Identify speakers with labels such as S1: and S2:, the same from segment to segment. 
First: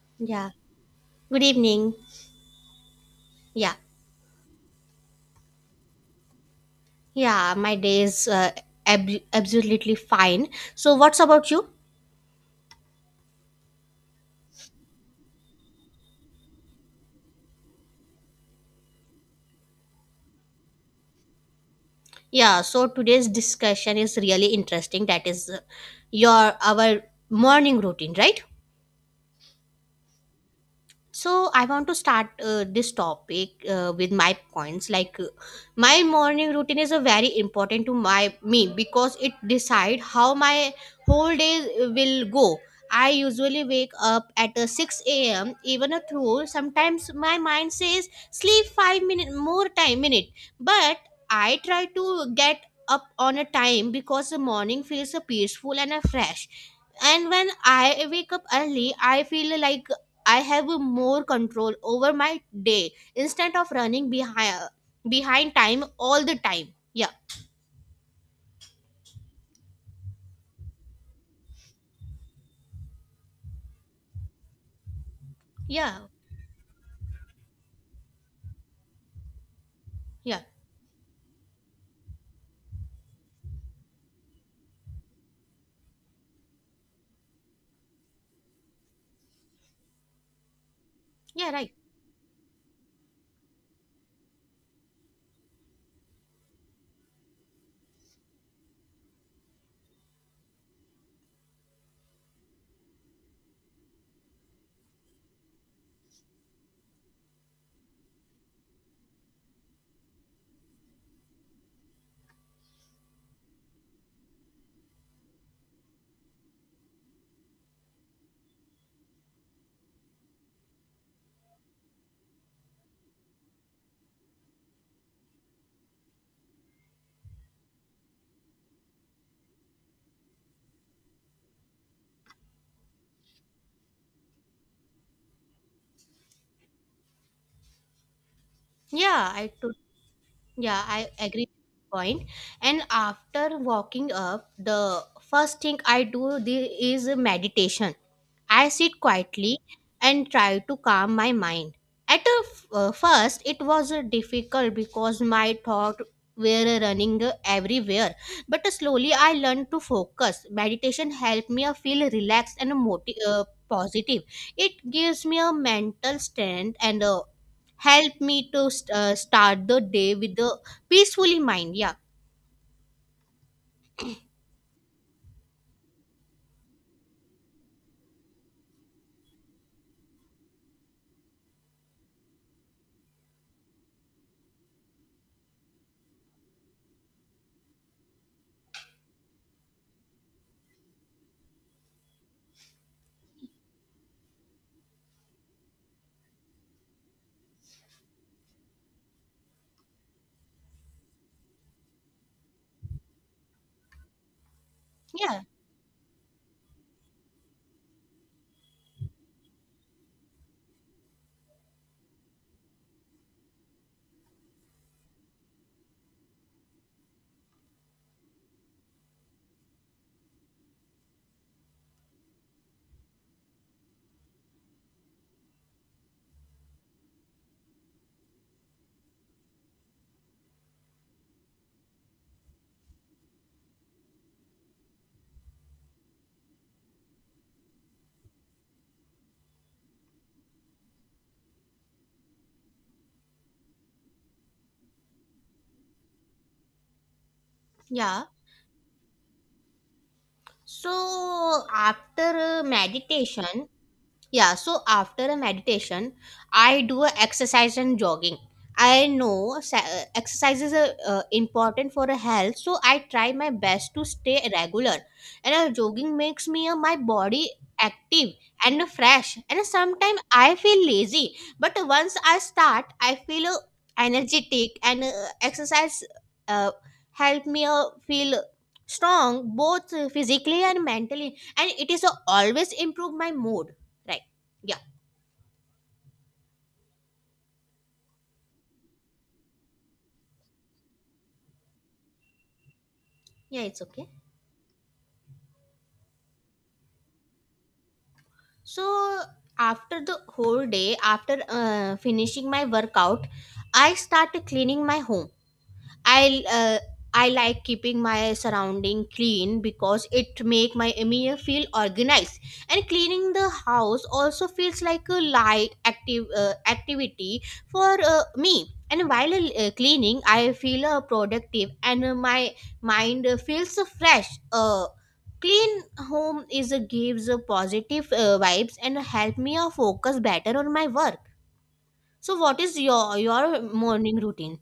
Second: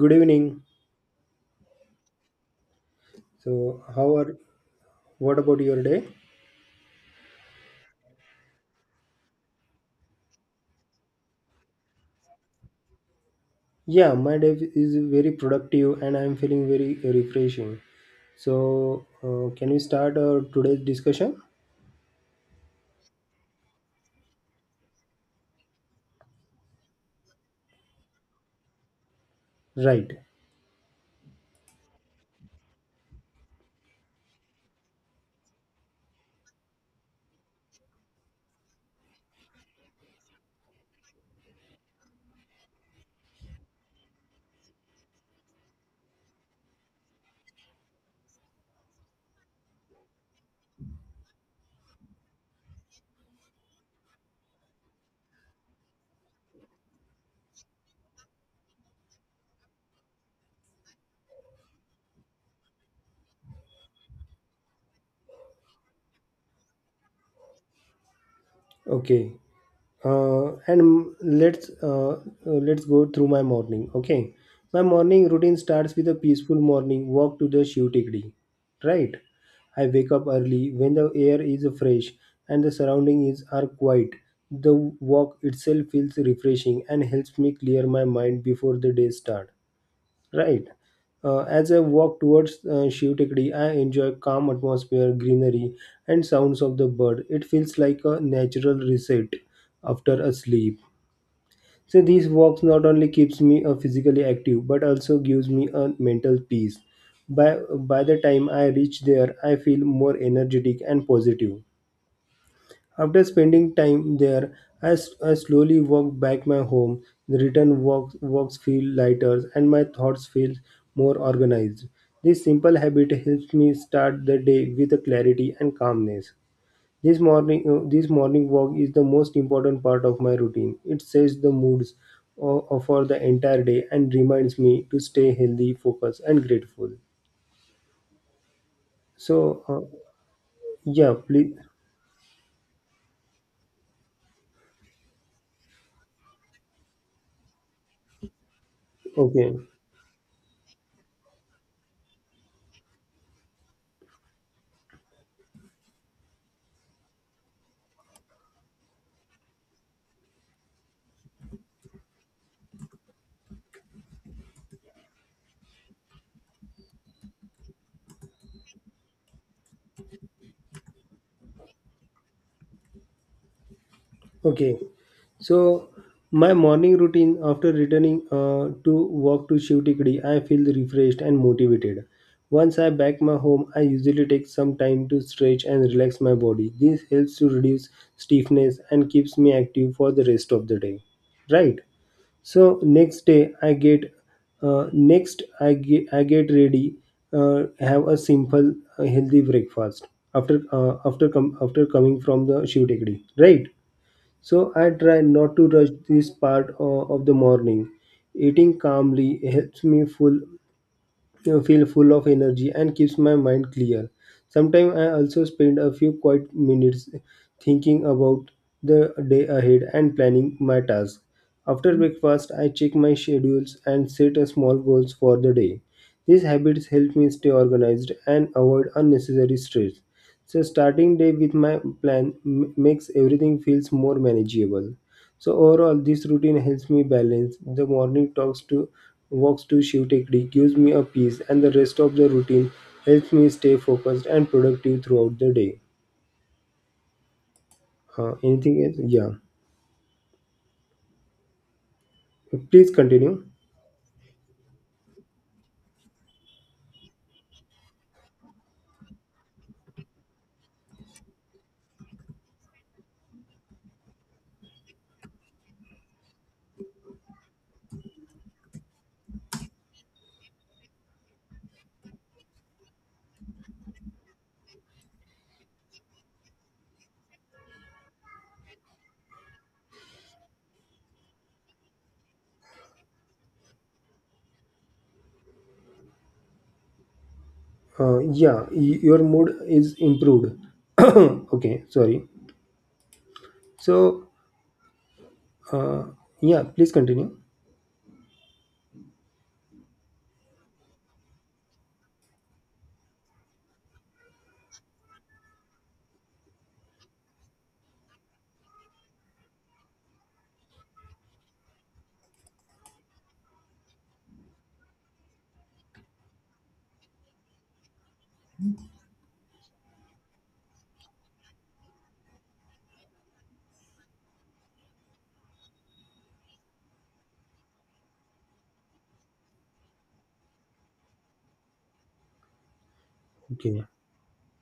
S1: Good
S2: Yeah.
S1: evening.
S2: Good evening. Yeah.
S1: So, how are what about your day?
S2: Yeah, my day is absolutely fine. So, what's about you?
S1: Yeah, my day is very productive and I'm feeling very refreshing. So, can we start our today's discussion?
S2: Yeah, so today's discussion is really interesting. That is your our morning routine, right?
S1: Right.
S2: So I want to start this topic with my points. My morning routine is a very important to my me because it decide how my whole day will go. I usually wake up at 6 a.m. even a through sometimes my mind says sleep 5-minute more time minute but I try to get up on a time because the morning feels peaceful and fresh and when I wake up early I feel like I have more control over my day instead of running behind time all the time. Yeah,
S1: Okay, and let's go through my morning. Okay, my morning routine starts
S2: yeah,
S1: with a peaceful morning walk to the Shiv Tikdi, right? I wake up
S2: yeah,
S1: early when the air is fresh and the surrounding is are quiet. The walk itself feels refreshing and helps me clear my mind before the day start. Right.
S2: yeah,
S1: As
S2: right.
S1: I walk towards Shiv Tekdi, I enjoy calm atmosphere, greenery, and sounds of the bird. It feels like a natural reset after a sleep. So these walks not only keeps me physically active but also gives me a mental peace. By by the time I reach there, I feel more energetic and positive. After spending time there, I slowly walk back my home. The return walks feel lighter and my thoughts feel more organized. This simple habit helps me start the day with a clarity and calmness. This morning walk is the most important part of my routine. It sets the moods for the entire day and reminds me to stay healthy, focused, and grateful.
S2: Yeah, I
S1: So,
S2: to- yeah, I
S1: yeah,
S2: agree
S1: please.
S2: with your point. And after walking up, the first thing I do is meditation. I sit
S1: Okay.
S2: quietly and try to calm my mind. At first, it was difficult because my thoughts were running everywhere. But slowly, I learned to focus. Meditation helped me feel relaxed and positive. It gives me a mental strength and help me to start the day with a peacefully mind. Yeah,
S1: Okay, so my morning routine, after returning to walk to Shivtikdi, I feel refreshed and motivated. Once I back my home, I usually take some time to stretch and relax my body. This helps to reduce stiffness and keeps me active for the rest of the day. Right. So next day, I get next I get ready. Have a simple healthy breakfast after after coming from the Shivtikdi. Right. So I try
S2: yeah,
S1: not to rush this part of the morning. Eating calmly helps me full feel full of energy and keeps my mind clear. Sometimes I also spend a few quiet minutes thinking about the day ahead and planning my tasks. After breakfast, I check my schedules and set a small goals for the day. These habits help me stay organized and avoid unnecessary stress. So starting day with my plan makes everything feels more manageable. So overall, this routine helps me balance the morning talks to walks to Shiv-Tekri gives me a peace, and the rest of the routine helps me stay focused and productive throughout the day.
S2: yeah.
S1: Anything else? Yeah.
S2: So after
S1: Please continue.
S2: meditation, yeah, so after a meditation, I do a exercise and jogging. Exercise is a, important for a health, so I try my best to stay regular. And jogging makes me my body active and fresh. And sometimes I feel lazy, but once I start, I feel energetic and exercise uh, help me feel strong both physically and mentally. And it is always improve my mood, right? Yeah,
S1: Yeah, your mood is improved. Okay, sorry.
S2: yeah, it's okay.
S1: So, uh, yeah, please continue.
S2: So after the whole day, after finishing my workout, I start cleaning my home. I uh, I like keeping my surrounding clean because it make my email feel organized, and cleaning the house also feels like a light active activity for me. And while cleaning I feel productive and my mind feels fresh clean. Home is a gives a positive vibes and help me focus better on my work. So what is your
S1: Okay.
S2: morning routine?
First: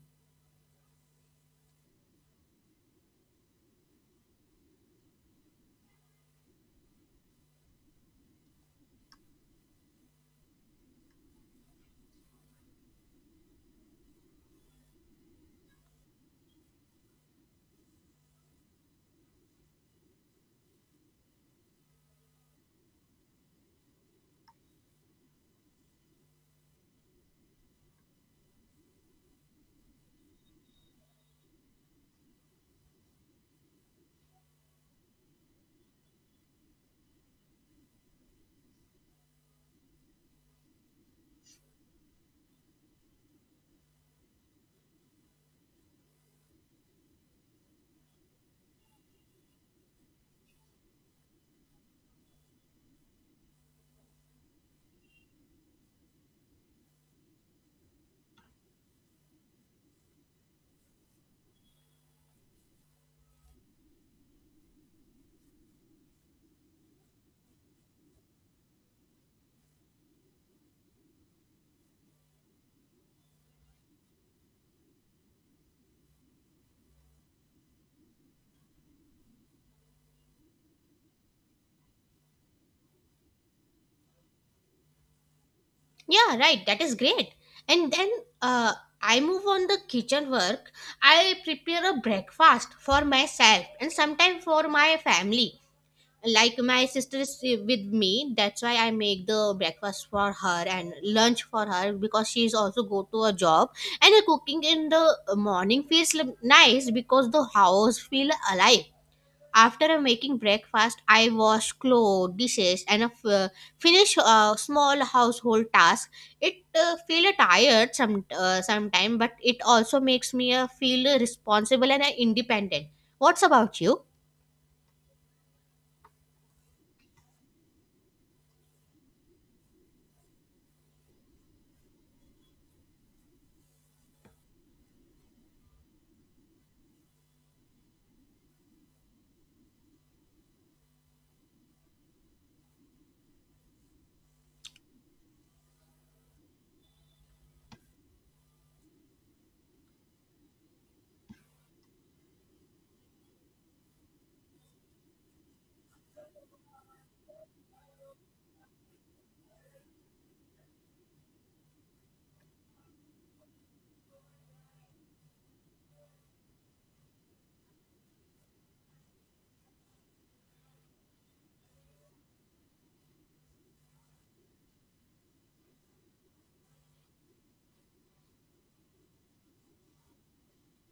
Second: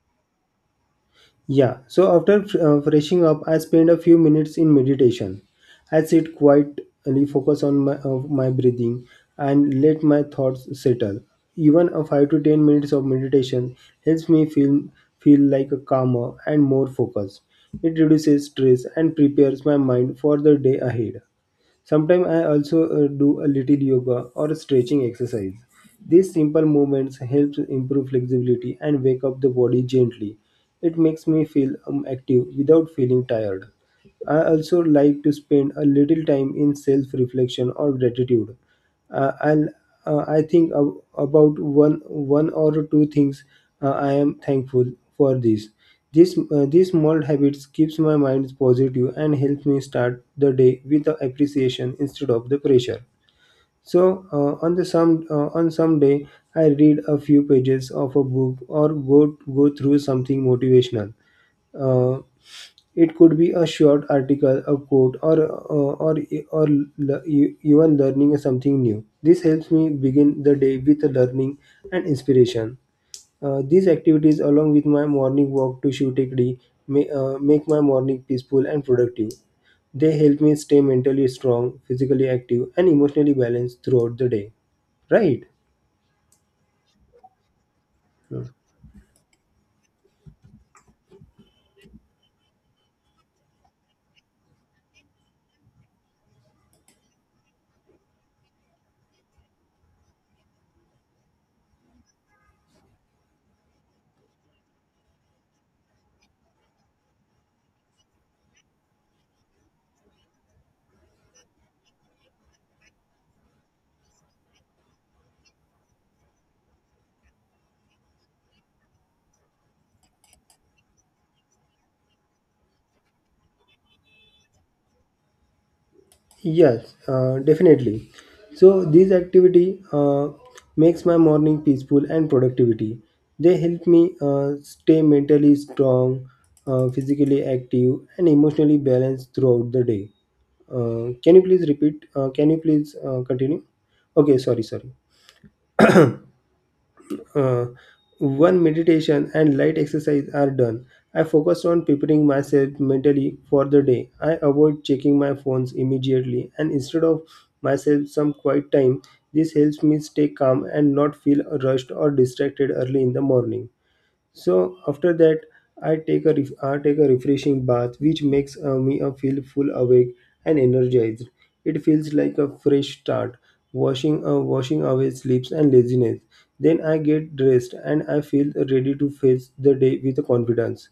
S1: Yeah, so after freshing up, I spend a few minutes in meditation. I sit quietly, focus on my breathing, and let my thoughts settle. Even a 5 to 10 minutes of meditation helps me feel like a calmer and more focused. It reduces stress and prepares my mind for the day ahead. Sometimes I also do a little yoga or stretching exercise. These simple movements help to improve flexibility and wake up the body gently. It makes me feel active without feeling tired. I also like to spend a little time in self reflection or gratitude, and I think about one or two things I am thankful for this. These small habits keeps my mind positive and helps me start the day with the appreciation instead of the pressure. So on some day I read a few pages of a book or go through something motivational. Uh, it could be a short article, a quote, or even learning something new. This helps me begin the day with learning and inspiration. These activities, along with my morning walk to Shutekdi, may, make my morning peaceful and productive. They help me stay mentally strong, physically active, and emotionally balanced throughout the day. Right?
S2: Yeah, right. That is great. And then uh, I move on the kitchen work. I prepare a breakfast for myself and sometimes for my family. Like my sister is with me, that's why I make the breakfast for her and lunch for her because she's also go to a job. And the cooking in the morning feels l- nice because the house feel alive. After making breakfast, I wash clothes, dishes, and finish small household tasks. It feel tired sometime, but it also makes me feel responsible and independent. What's about you?
S1: Yes, definitely. So this activity makes my morning peaceful and productivity. They help me stay mentally strong, physically active, and emotionally balanced throughout the day. Can you please repeat? Can you please continue? Okay, sorry, sorry. uh, One meditation and light exercise are done, I focus on preparing myself mentally for the day. I avoid checking my phones immediately and instead of myself some quiet time, this helps me stay calm and not feel rushed or distracted early in the morning. So after that, I take a refreshing bath, which makes me feel full awake and energized. It feels like a fresh start, washing away sleeps and laziness. Then I get dressed and I feel ready to face the day with confidence.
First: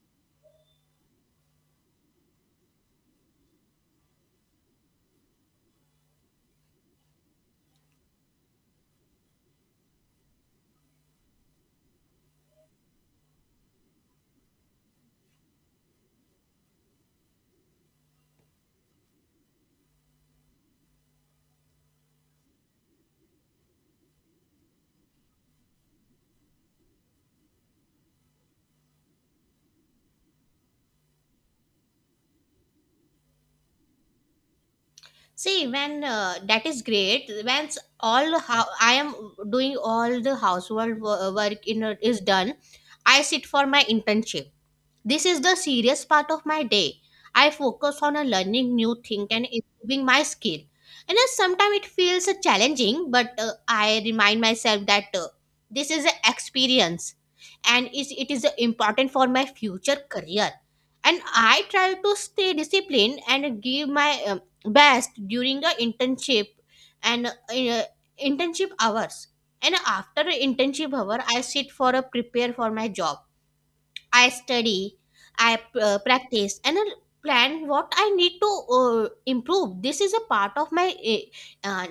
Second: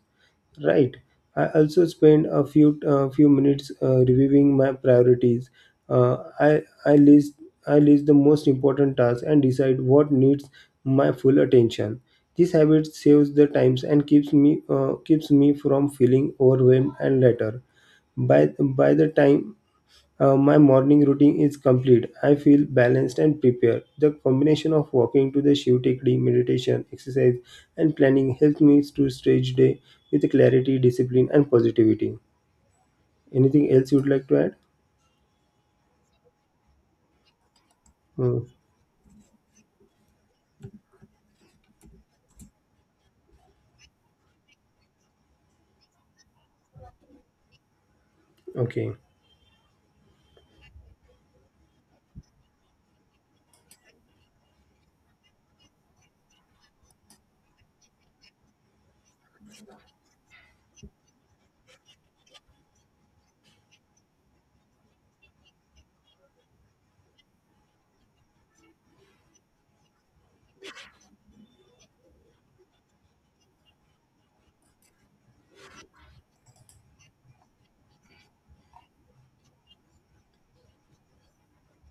S1: Right. I also spend a few few minutes reviewing my priorities. Uh, I I list I list the most important tasks and decide what needs my full attention. This habit saves the times and keeps me from feeling overwhelmed and later. By the time my morning routine is complete. I feel balanced and prepared. The combination of walking to the Shiv Tekdi, meditation, exercise, and planning helps me to start each day with clarity, discipline, and positivity. Anything else you'd like to add?
S2: See, when that is great. When
S1: Hmm.
S2: all how I am doing all the household work in is done, I sit for my internship. This is the serious part of my day. I focus on a learning
S1: Okay.
S2: new thing and improving my skill. And sometimes it feels challenging, but I remind myself that this is an experience and it is important for my future career. And I try to stay disciplined and give my best during the internship and internship hours. And after internship hour, I sit for a prepare for my job. I study, I practice, and I plan what I need to improve. This is a part of my uh, uh,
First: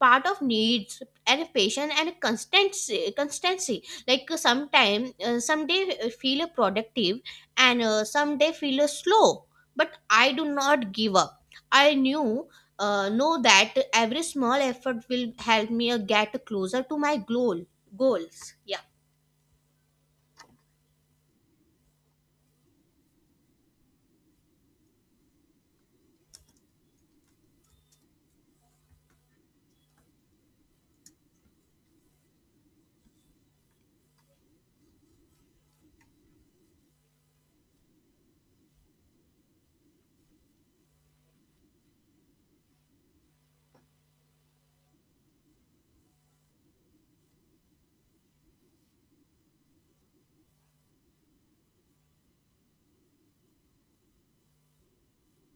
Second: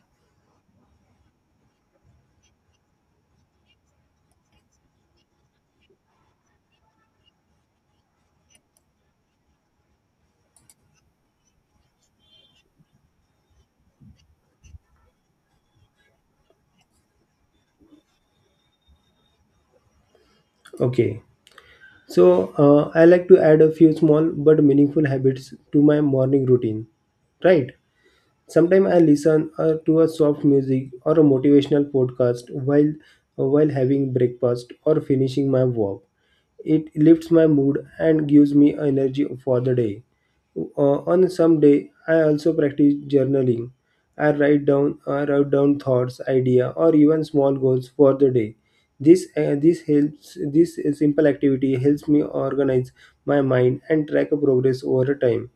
S2: part of needs and patience and constancy. Constancy, sometime, someday feel productive, and someday feel slow. But I do not give up. I knew. Know that every small effort will help me get closer to my goal goals. Yeah,
S1: Okay. So I like to add a few small but meaningful habits to my morning routine. Right. Sometimes I listen to a soft music or a motivational podcast while having breakfast or finishing my work. It lifts my mood and gives me energy for the day. On some day, I also practice journaling. I write down thoughts, idea, or even small goals for the day. This simple activity helps me organize my mind and track progress over time.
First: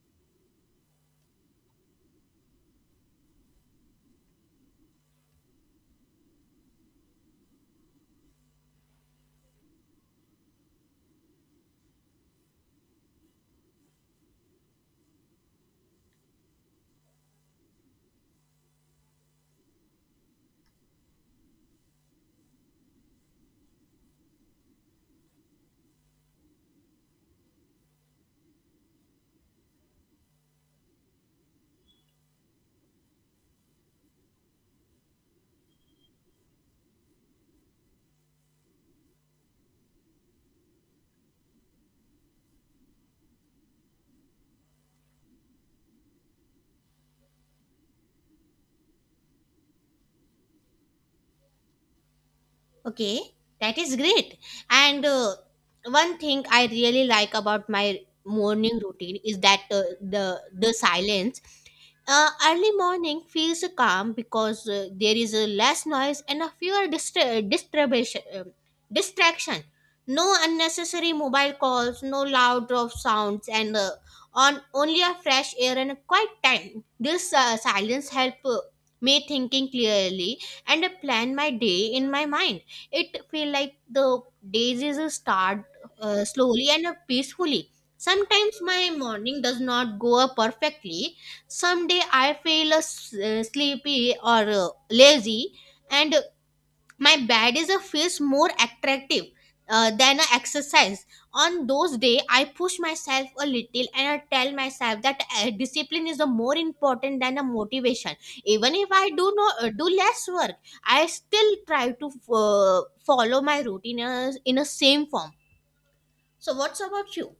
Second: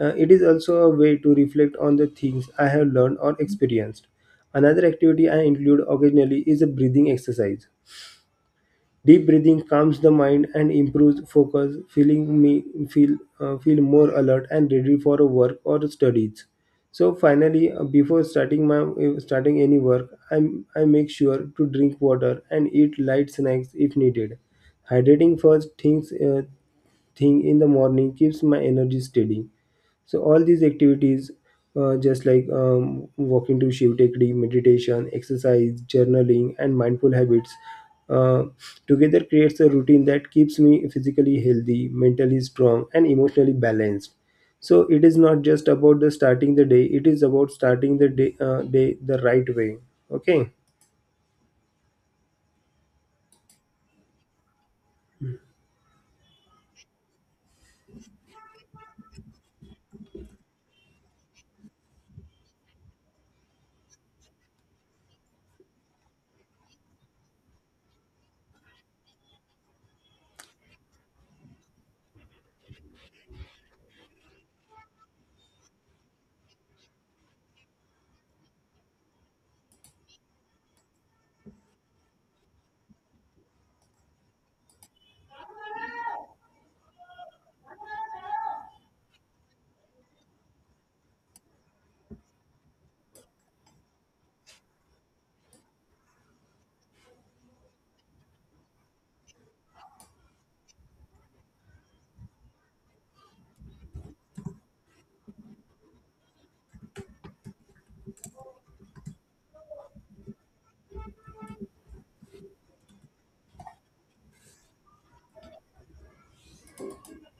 S1: It is also a way to reflect on the things I have learned or experienced. Another activity I include occasionally is a breathing exercise. Deep breathing calms the mind and improves focus, feeling me feel feel more alert and ready for work or studies. So finally, before starting any work, I make sure to drink water and eat light snacks if needed. Hydrating first thing in the morning keeps my energy steady. So all these activities, just like walking to Shiv Tekdi, meditation, exercise, journaling, and mindful habits, uh, together creates a routine that keeps me physically healthy, mentally strong, and emotionally balanced. So it is not just about the starting the day, it is about starting day the right way. Okay.
S2: okay, that is great. And one thing I really like about my morning routine is that the silence. Early morning feels calm because there is less noise and a fewer distraction. No unnecessary mobile calls, no loud of sounds, and on only a fresh air and a quiet time. This silence help me thinking clearly and plan my day in my mind. It feel like the days is a start slowly and peacefully. Sometimes my morning does not go up perfectly. Someday I feel sleepy or lazy, and my bad is a feels more attractive than an exercise. On those day I push myself a little and I tell myself that discipline is the more important than a motivation. Even if I do no do less work I still try to follow my routine in a same form. So what's about you?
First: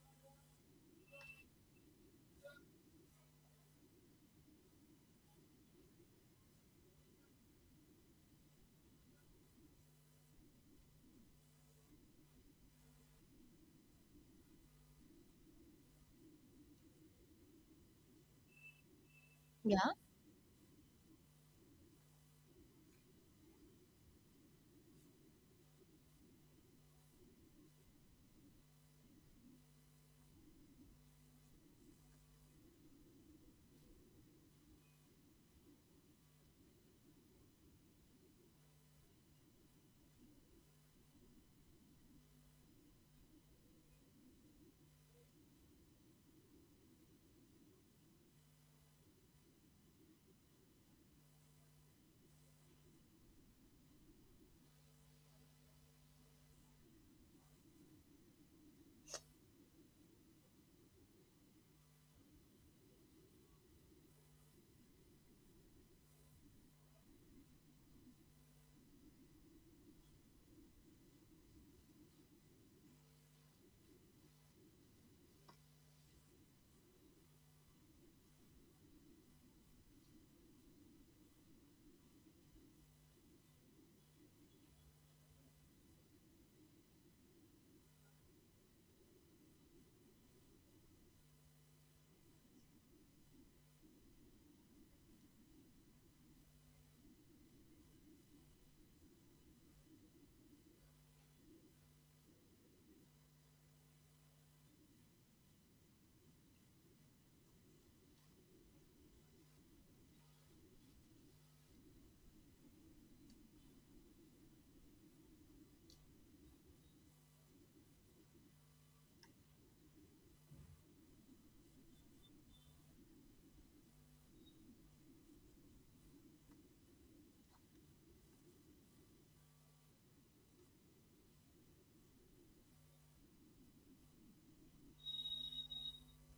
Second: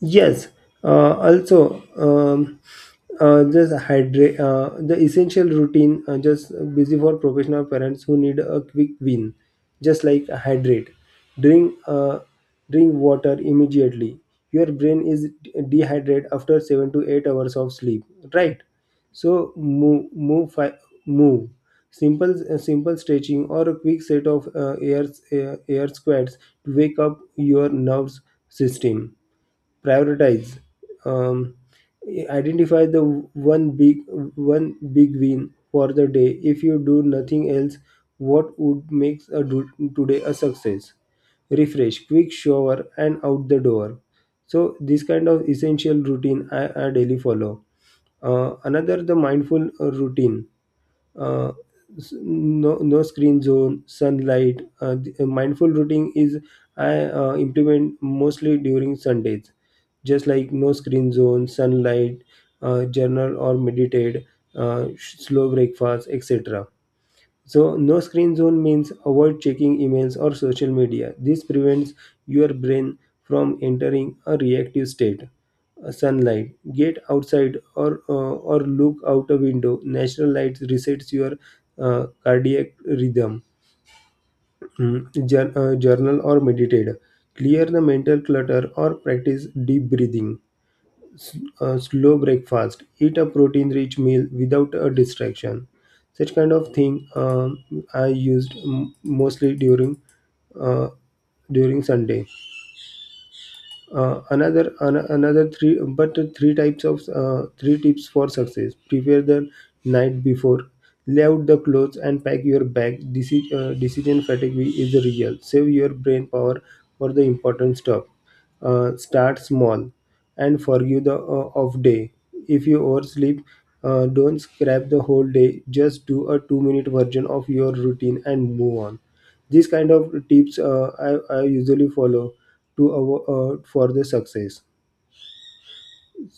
S1: Yes, also just hydrate. The essential routine just busy for professional parents who need a quick win, just like hydrate, drink uh, drink water immediately. Your brain is dehydrated after 7 to 8 hours of sleep, right? So
S2: Yeah.
S1: move. Simple stretching or a quick set of air squats to wake up your nerves system. Prioritize. um, Identify the one big one big win for the day. If you do nothing else, what would make today a success? Refresh, quick shower, and out the door. So this kind of essential routine I daily follow. Uh, another the mindful routine. uh, no screen zone, sunlight. Mindful routing is I implement mostly during Sundays, just like no screen zone, sunlight, journal or meditate, slow breakfast, etc. So, no screen zone means avoid checking emails or social media. This prevents your brain from entering a reactive state. Sunlight. Get outside or look out a window. Natural light resets your cardiac rhythm. Journal or meditate. Clear the mental clutter or practice deep breathing. s- a slow breakfast, eat a protein rich meal without a distraction. Such kind of thing, um, I used mostly during uh, during Sunday. Another an, another three but three types of three tips for success. Prepare the night before, lay out the clothes and pack your bag. Decision fatigue is real. Save your brain power for the important stuff. Uh, start small and forgive the off day. If you oversleep, don't scrap the whole day, just do a 2 minute version of your routine and move on. These kind of tips, I usually follow to for the success.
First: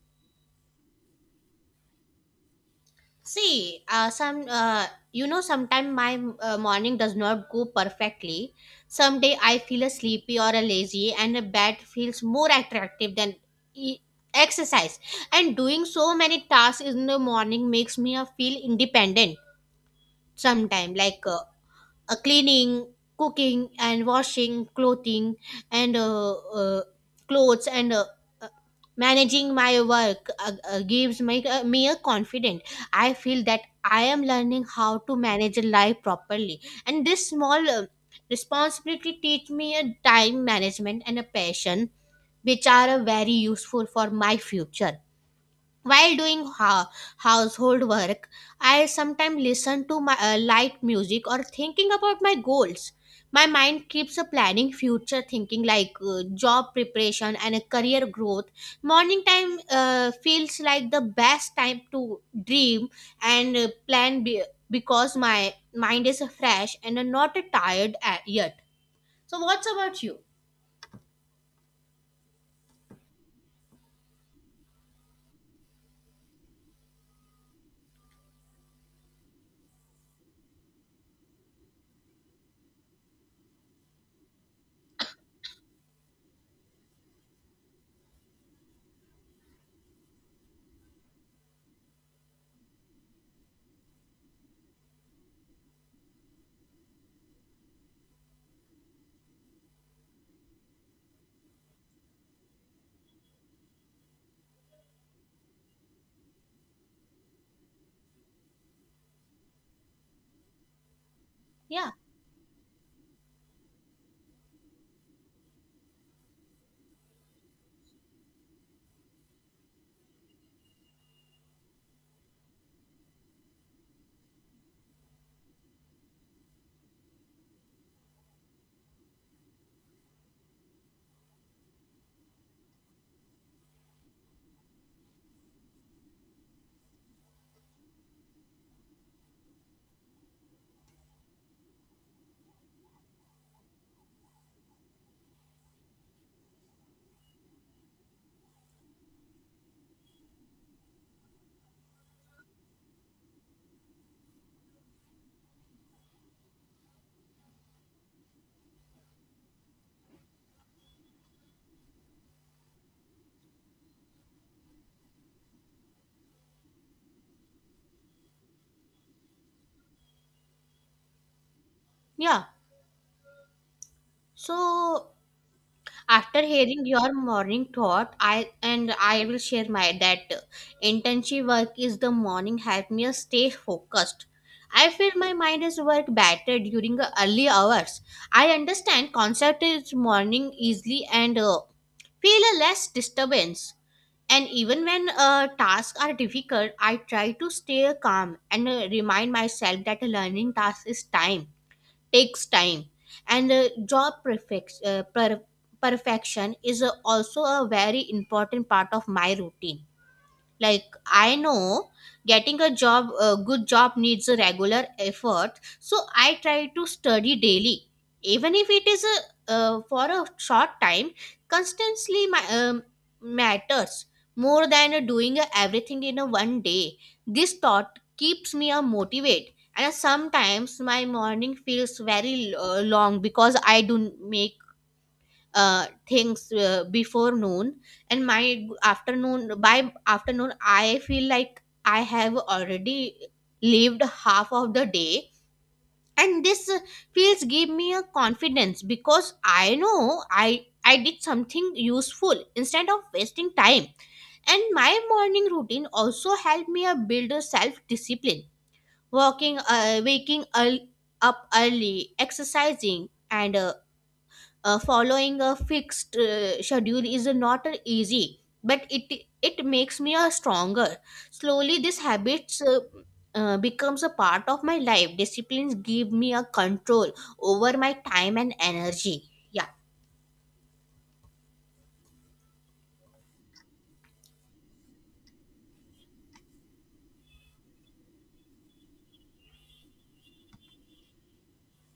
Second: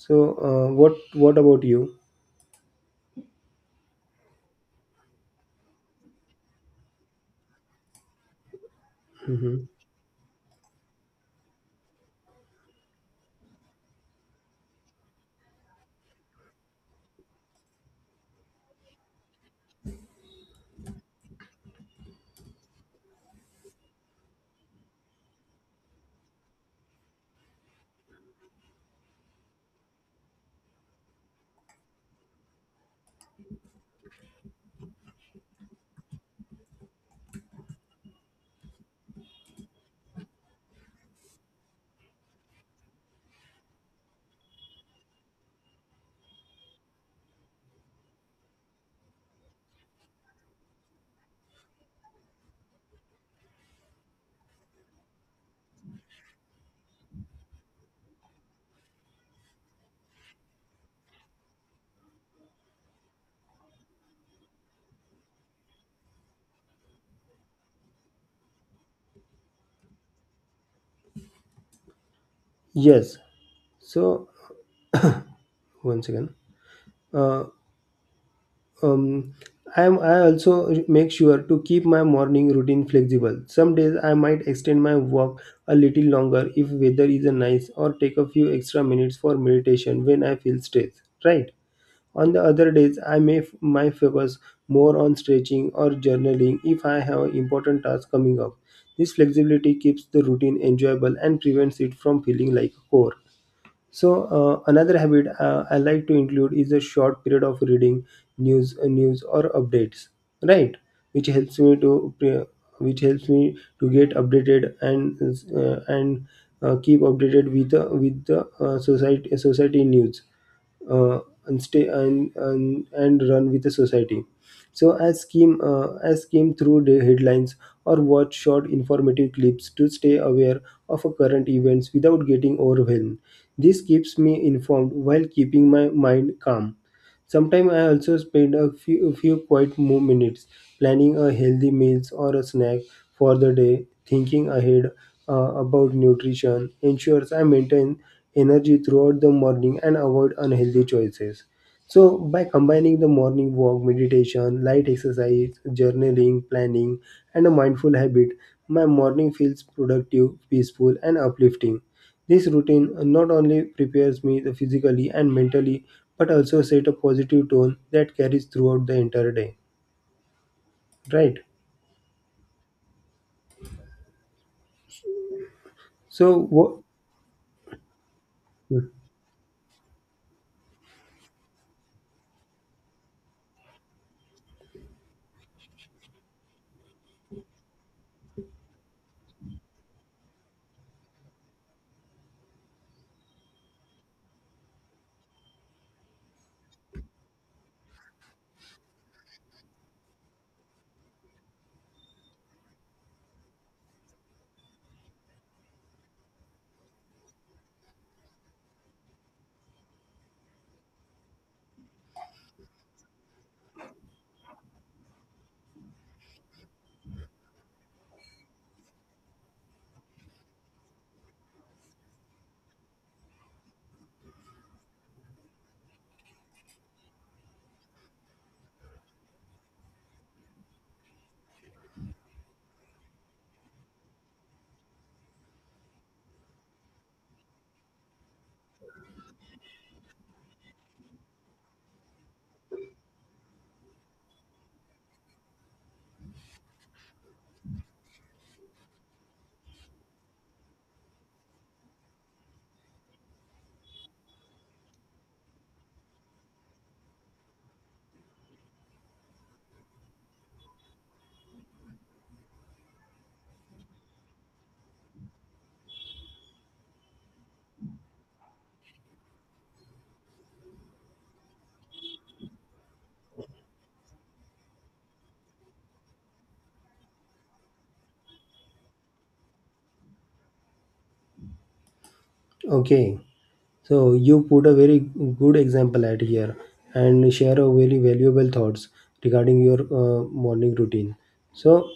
S1: So what about you?
S2: See, some you know, sometimes my morning does not go perfectly. Some day
S1: Hmm.
S2: I feel a sleepy or a lazy, and a bed feels more attractive than e- exercise. And doing so many tasks in the morning makes me feel independent. Sometimes, cleaning, cooking, and washing clothing and uh, clothes and uh, managing my work gives me a confidence. I feel that I am learning how to manage a life properly, and this small responsibility teach me a time management and a passion, which are very useful for my future. While doing household work, I sometimes listen to my light music or thinking about my goals. My mind keeps a planning future thinking like job preparation and career growth. Morning time feels like the best time to dream and plan because my mind is fresh and not tired yet. So what's about you?
S1: Yes. So once again, uh, um, I am. I also make sure to keep my morning routine flexible. Some days I might extend my walk a little longer if weather is nice, or take a few extra minutes for meditation when I feel stressed. Right. On the other days, I might focus more on stretching or journaling if I have important tasks coming up. This flexibility keeps the routine enjoyable and prevents it from feeling like a chore. So another habit I like to include is a short period of reading news, news or updates, right? Which helps me
S2: Yeah,
S1: to pre- which helps me to get updated and keep updated with the society news uh, and and run with the society. So I skim through the headlines or watch short informative clips to stay aware of a current events without getting overwhelmed. This keeps me informed while keeping my mind calm. Sometimes I also spend a few quiet minutes planning a healthy meals or a snack for the day, thinking ahead about nutrition, ensures I maintain energy throughout the morning and avoid unhealthy choices. So, by combining the morning walk, meditation, light exercise, journaling, planning, and a mindful habit, my morning feels productive, peaceful, and uplifting. This routine not only prepares me physically and mentally, but also set a positive tone that carries throughout the entire day. Right?
S2: yeah. So
S1: So,
S2: after
S1: what?
S2: hearing your morning thought I and I will share my that intensive work is the morning help me stay focused. I feel my mind is work better during the early hours. I understand concept is morning easily and feel a less disturbance. And even when tasks are difficult I try to stay calm and remind myself that a learning task is time takes time. And perfection is also a very important part of my routine. Like I know getting a job a good job needs a regular effort, so I try to study daily even if it is a for a short time. Constantly my, matters more than doing everything in a one day. This thought keeps me a motivate. And sometimes my morning feels very long because I do make things before noon. And my afternoon by afternoon I feel like I have already lived half of the day. And this feels give me a confidence because I know i did something useful instead of wasting time. And my morning routine also helped me build a self discipline. Waking early, exercising and following a fixed schedule is not easy, but it makes me a stronger. Slowly this habits becomes a part of my life. Disciplines give me a control over my time and energy. Yeah.
S1: Okay. So you put a very good example at here and share a very valuable thoughts regarding your morning routine. So,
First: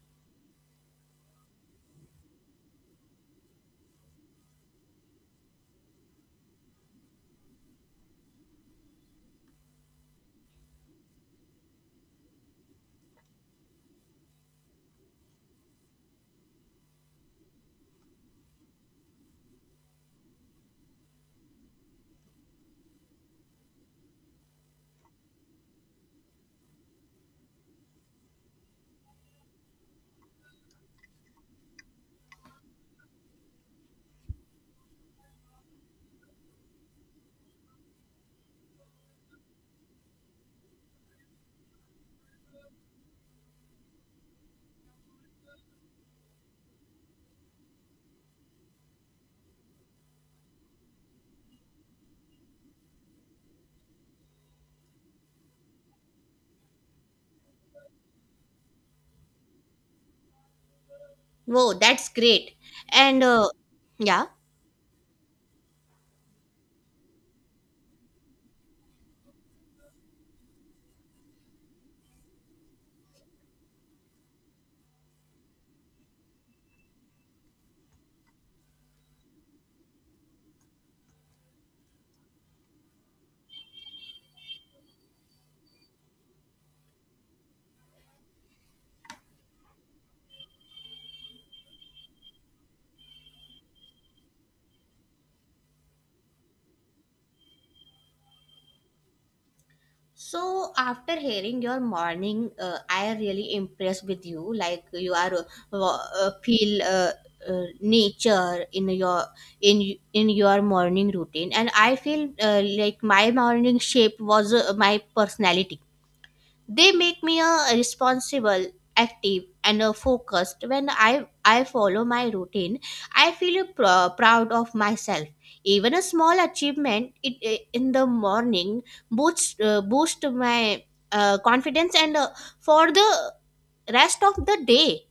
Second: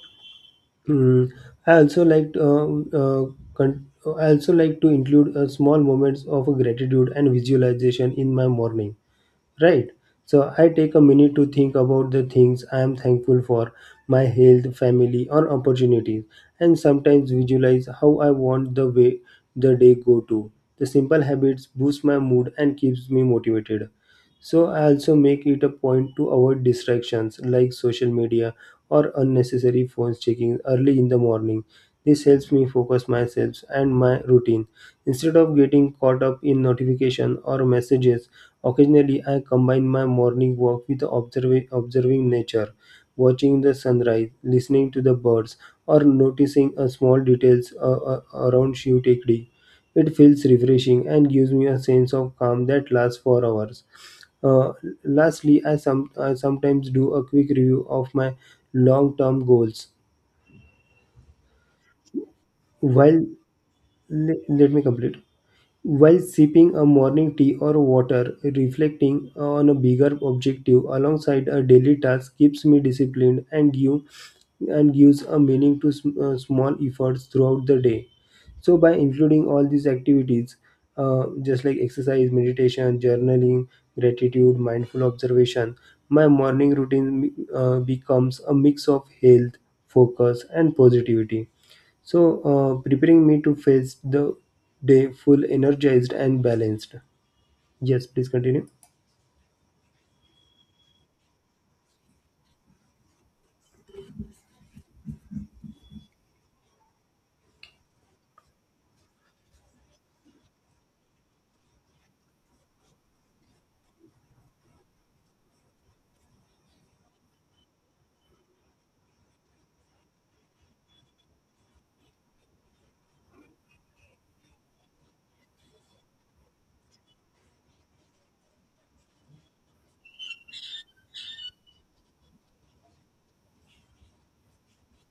S1: mm, I also like con- I also like to include small moments of gratitude and visualization in my morning, right? So I take a minute to think about the things I am thankful for, my health, family, or opportunities, and sometimes visualize how I want the way the day go to. The simple habits boost my mood and keeps me motivated. So I also make it a point to avoid distractions like social media or unnecessary phone checking early in the morning. This helps me focus myself and my routine. Instead of getting caught up in notification or messages, occasionally I combine my morning walk with observing nature, watching the sunrise, listening to the birds, or noticing a small details around Shiv Tekdi. It feels refreshing and gives me a sense of calm that lasts for hours. Uh, lastly, I sometimes do a quick review of my long term goals.
S2: Whoa, that's great. And
S1: While
S2: yeah.
S1: let me complete. While sipping a morning tea or water, reflecting on a bigger objective alongside a daily task keeps me disciplined and gives a meaning to small efforts throughout the day. So by including all these activities, just like exercise, meditation, journaling, gratitude, mindful observation, my morning routine becomes a mix of health, focus, and positivity. So, preparing me to face the day full energized and balanced. Yes, please continue.
S2: So after hearing your morning, I am really impressed with you. Like you are feel nature in your in your morning routine, and I feel like my morning shape was my personality. They make me a responsible, active, and a focused. When I follow my routine, I feel proud of myself. Even a small achievement in the morning boost my confidence and for the rest of the day.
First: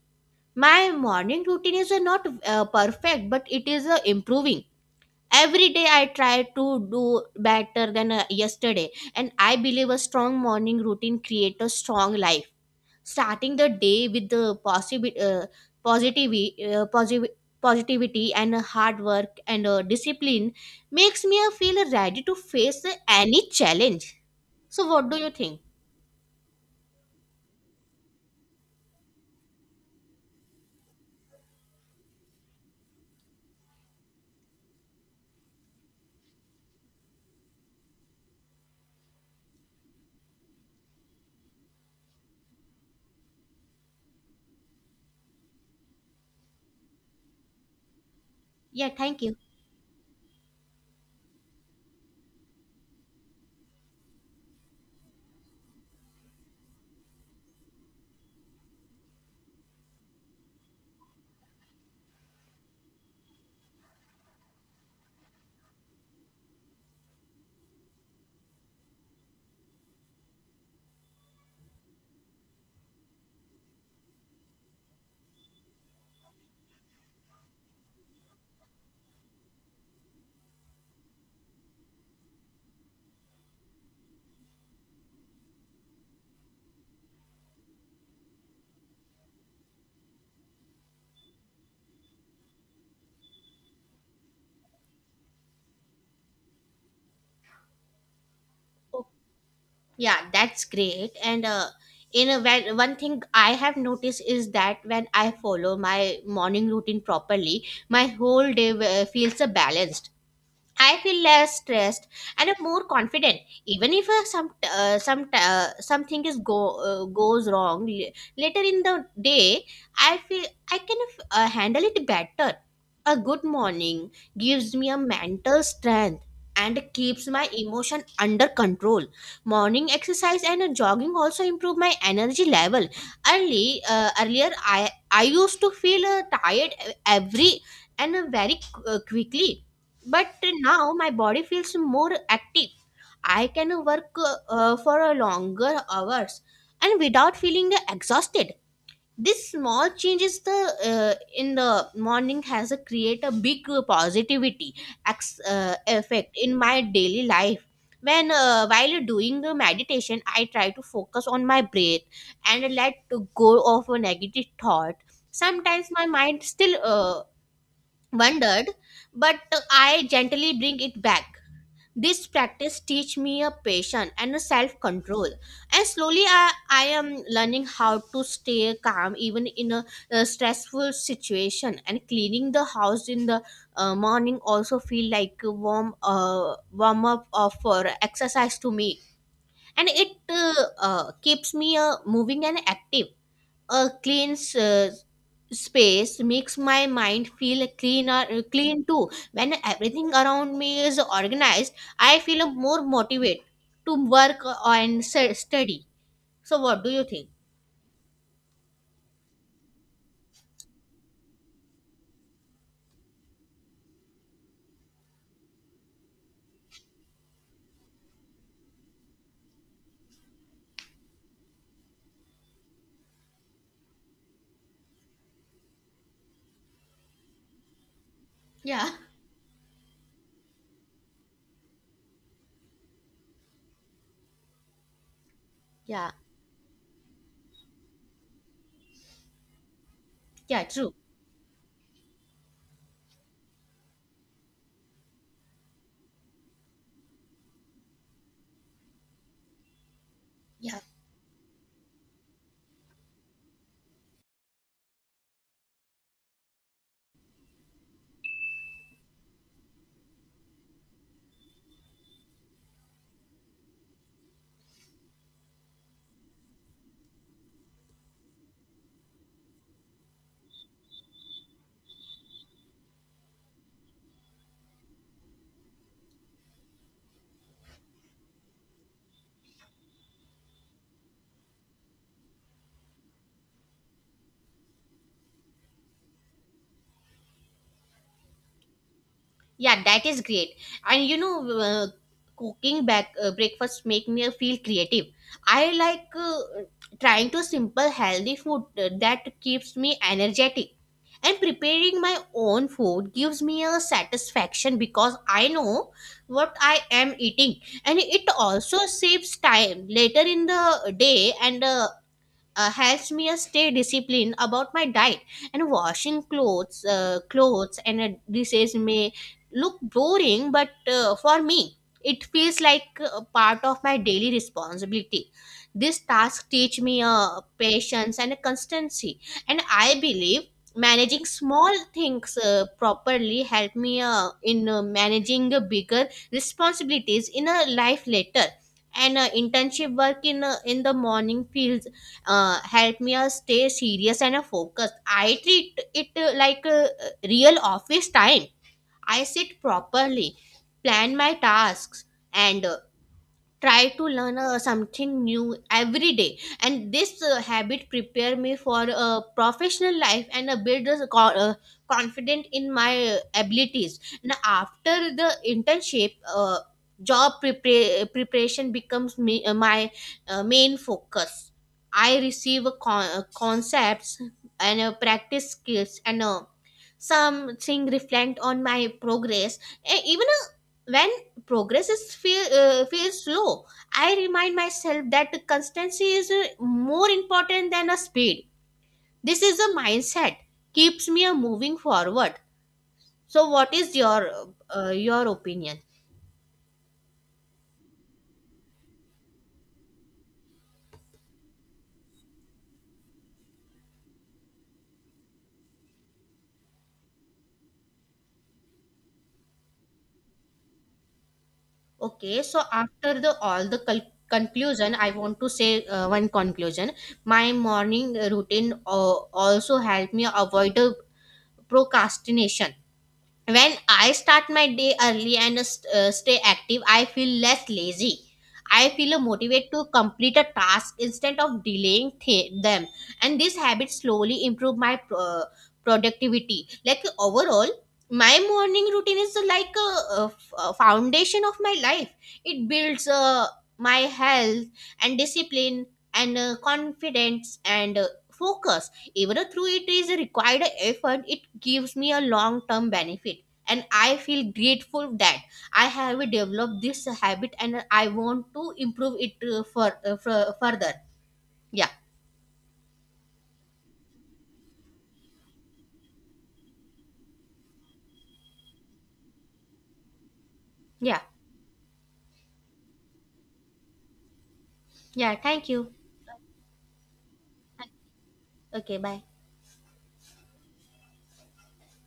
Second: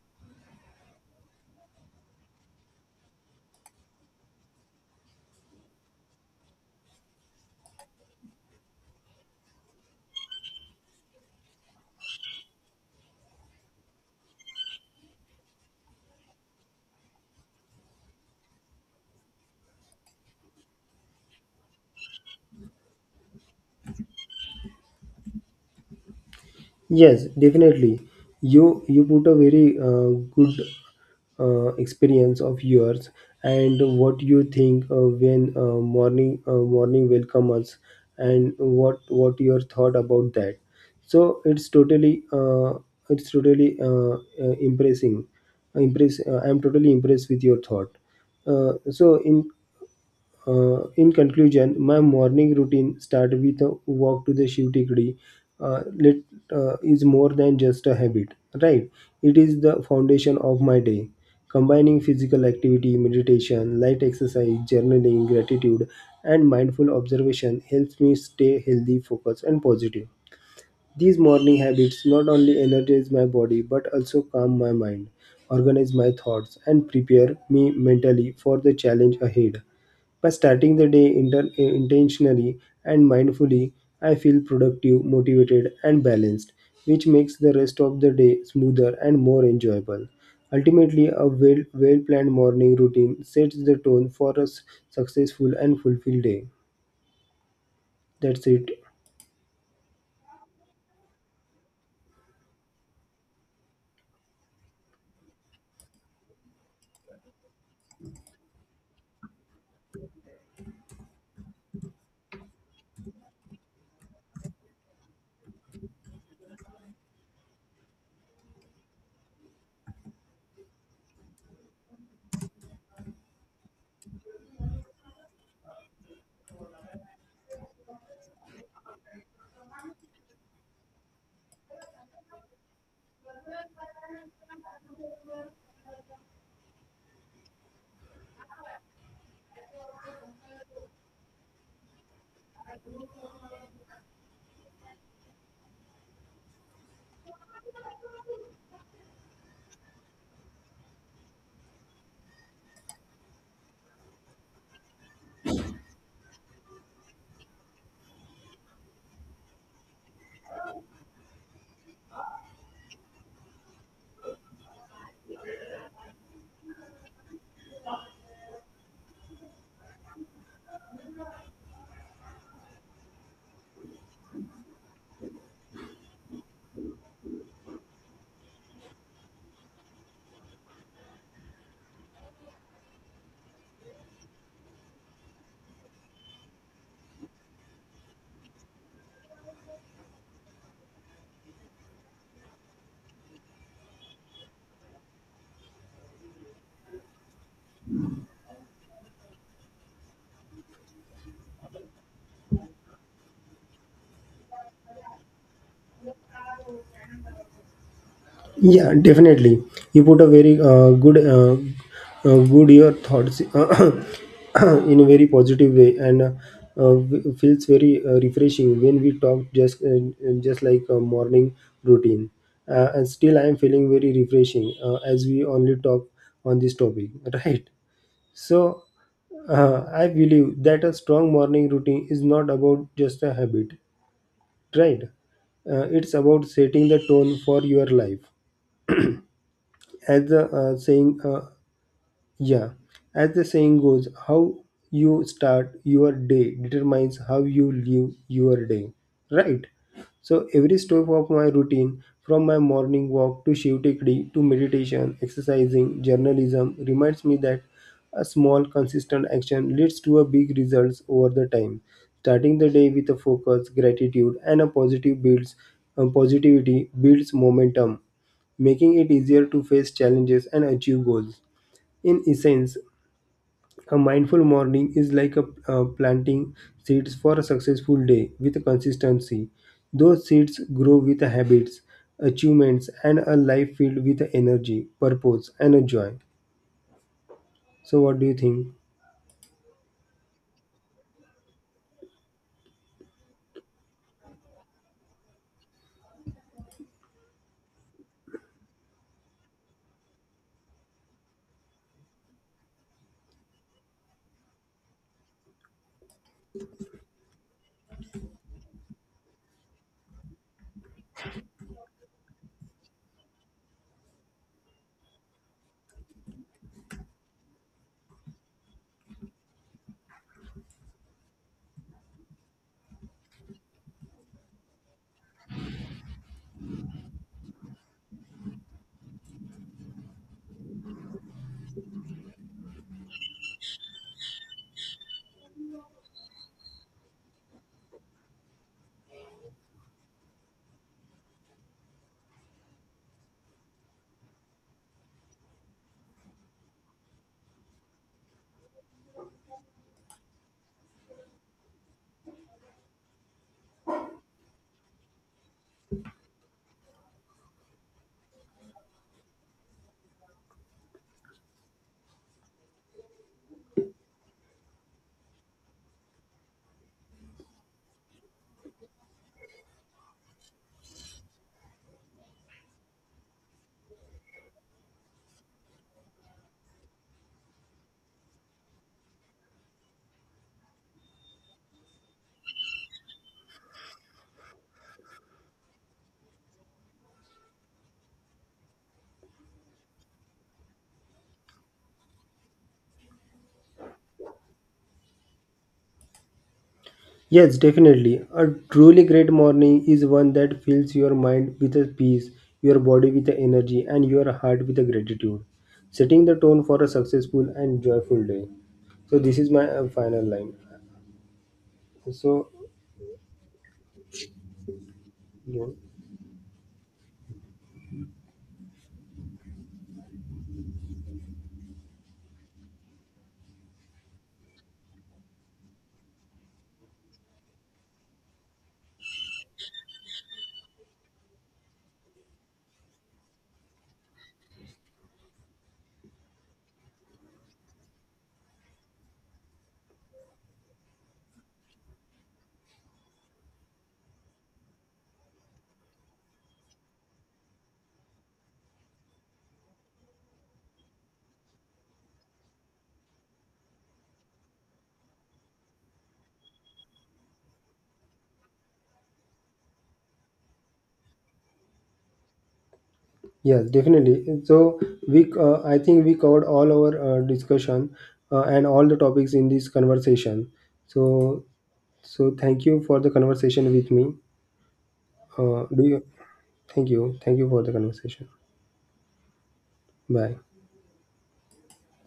S2: My morning routine is not perfect, but it is improving. Every day I try to do better than yesterday. And I believe a strong morning routine creates a strong life. Starting the day with the positivity, uh, posivi- positivity and hard work and discipline makes me feel ready to face any challenge. So, what do you think?
S1: Yes, definitely. You put a very good, experience of yours and what you think when morning will come us and what your thought about that. So it's totally impressing. Impress. I'm totally impressed with your thought. Uh,
S2: Yeah,
S1: so
S2: thank you.
S1: in in conclusion, my morning routine start with a walk to the Shiv Tikdi. Let is more than just a habit, right? It is the foundation of my day. Combining physical activity, meditation, light exercise, journaling, gratitude, and mindful observation helps me stay healthy, focused, and positive. These morning habits not only energize my body but also calm my mind, organize my thoughts, and prepare me mentally for the challenge ahead. By starting the day intentionally and mindfully, I feel productive, motivated, and balanced, which makes the rest of the day smoother and more enjoyable. Ultimately, a well planned morning routine sets the tone for a successful and fulfilled day. That's it.
S2: Oh, yeah, that's great. And one thing I have noticed is that when I follow my morning routine properly, my whole day feels balanced. I feel less stressed and I'm more confident. Even if something is go goes wrong later in the day, I feel I can handle it better. A good morning gives me a mental strength and keeps my emotion under control. Morning exercise and jogging also improve my energy level. Early earlier, I used to feel tired every and very quickly, but now my body feels more active. I can work for a longer hours and without feeling exhausted. This small changes the in the morning has a create a big positivity effect in my daily life. When While doing the meditation, I try to focus on my breath and let to go of a negative thought. Sometimes my mind still wondered, but I gently bring it back. This practice teach me a patience and a self-control. And slowly I am learning how to stay calm even in a stressful situation. And cleaning the house in the morning also feel like a warm warm up of for exercise to me. And it keeps me moving and active. A clean space makes my mind feel clean too. When everything around me is organized, I feel more motivated to work and study. So what do you think?
S1: Yeah, definitely. You put a very good, good your thoughts in a very positive way, and uh, feels very refreshing when we talk just like a morning routine. And still, I am feeling very refreshing as we only talk on this topic, right? So,
S2: Yeah,
S1: I believe that a strong morning routine is not about just a habit, right?
S2: yeah,
S1: It's about setting the tone for your life as the
S2: yeah, true.
S1: yeah, as the saying goes, how you start your day determines how you live your day, right? So every
S2: Yeah,
S1: step of my routine, from my morning walk to Shiv Tekdi to meditation, exercising, journalism, reminds me that a small consistent action leads to a big results over the time. Starting the day with a focus, gratitude, and a positive builds positivity builds momentum, making it easier to face challenges and achieve goals. In essence, a mindful morning is like planting seeds for a successful day with consistency. Those seeds grow with habits, achievements, and a life filled with energy, purpose, and joy. So, what do you think?
S2: yeah, that is great. And you know, uh, cooking back breakfast make me feel creative. I like trying to simple healthy food that keeps me energetic, and preparing my own food gives me a satisfaction because I know what I am eating, and it also saves time later in the day, and helps me stay disciplined about my diet. And washing clothes and dishes may look boring, but for me it feels like a part of my daily responsibility. This task teach me patience and constancy, and I believe managing small things properly help me in managing the bigger responsibilities in a life later. And internship work in the morning feels help me stay serious and focused. I treat it like a real office time. I sit properly, plan my tasks, and try to learn something new every day. And this habit prepare me for a professional life and a build a confident in my abilities. And after the internship, job prepare preparation becomes my main focus. I receive a concepts and practice skills, and something reflect on my progress. Even when progress is feels slow, I remind myself that constancy is more important than a speed. This is a mindset keeps me moving forward. So what is your opinion?
S1: Yes, definitely. A truly great morning is one that fills your mind with a peace, your body with a energy, and your heart with a gratitude, setting the tone for a successful and joyful day. So, this is my final line.
S2: Okay,
S1: So,
S2: so after the all the conclusion I want to
S1: yeah.
S2: say one conclusion. My morning routine also helped me avoid procrastination. When I start my day early and stay active, I feel less lazy. I feel motivated to complete a task instead of delaying them. And this habit slowly improve my productivity like overall. My morning routine is like a foundation of my life. It builds my health and discipline and confidence and focus. Even though it is a required effort, it gives me a long term benefit, and I feel grateful that I have developed this habit and I want to improve it for, fur- further Yeah.
S1: Yes, definitely. So I think we covered all our discussion and all the topics in this conversation.
S2: Yeah.
S1: So, so thank you for the conversation with me.
S2: Yeah, thank
S1: Do
S2: you.
S1: you? Thank you. Thank you for the conversation.
S2: Okay, bye.
S1: Bye.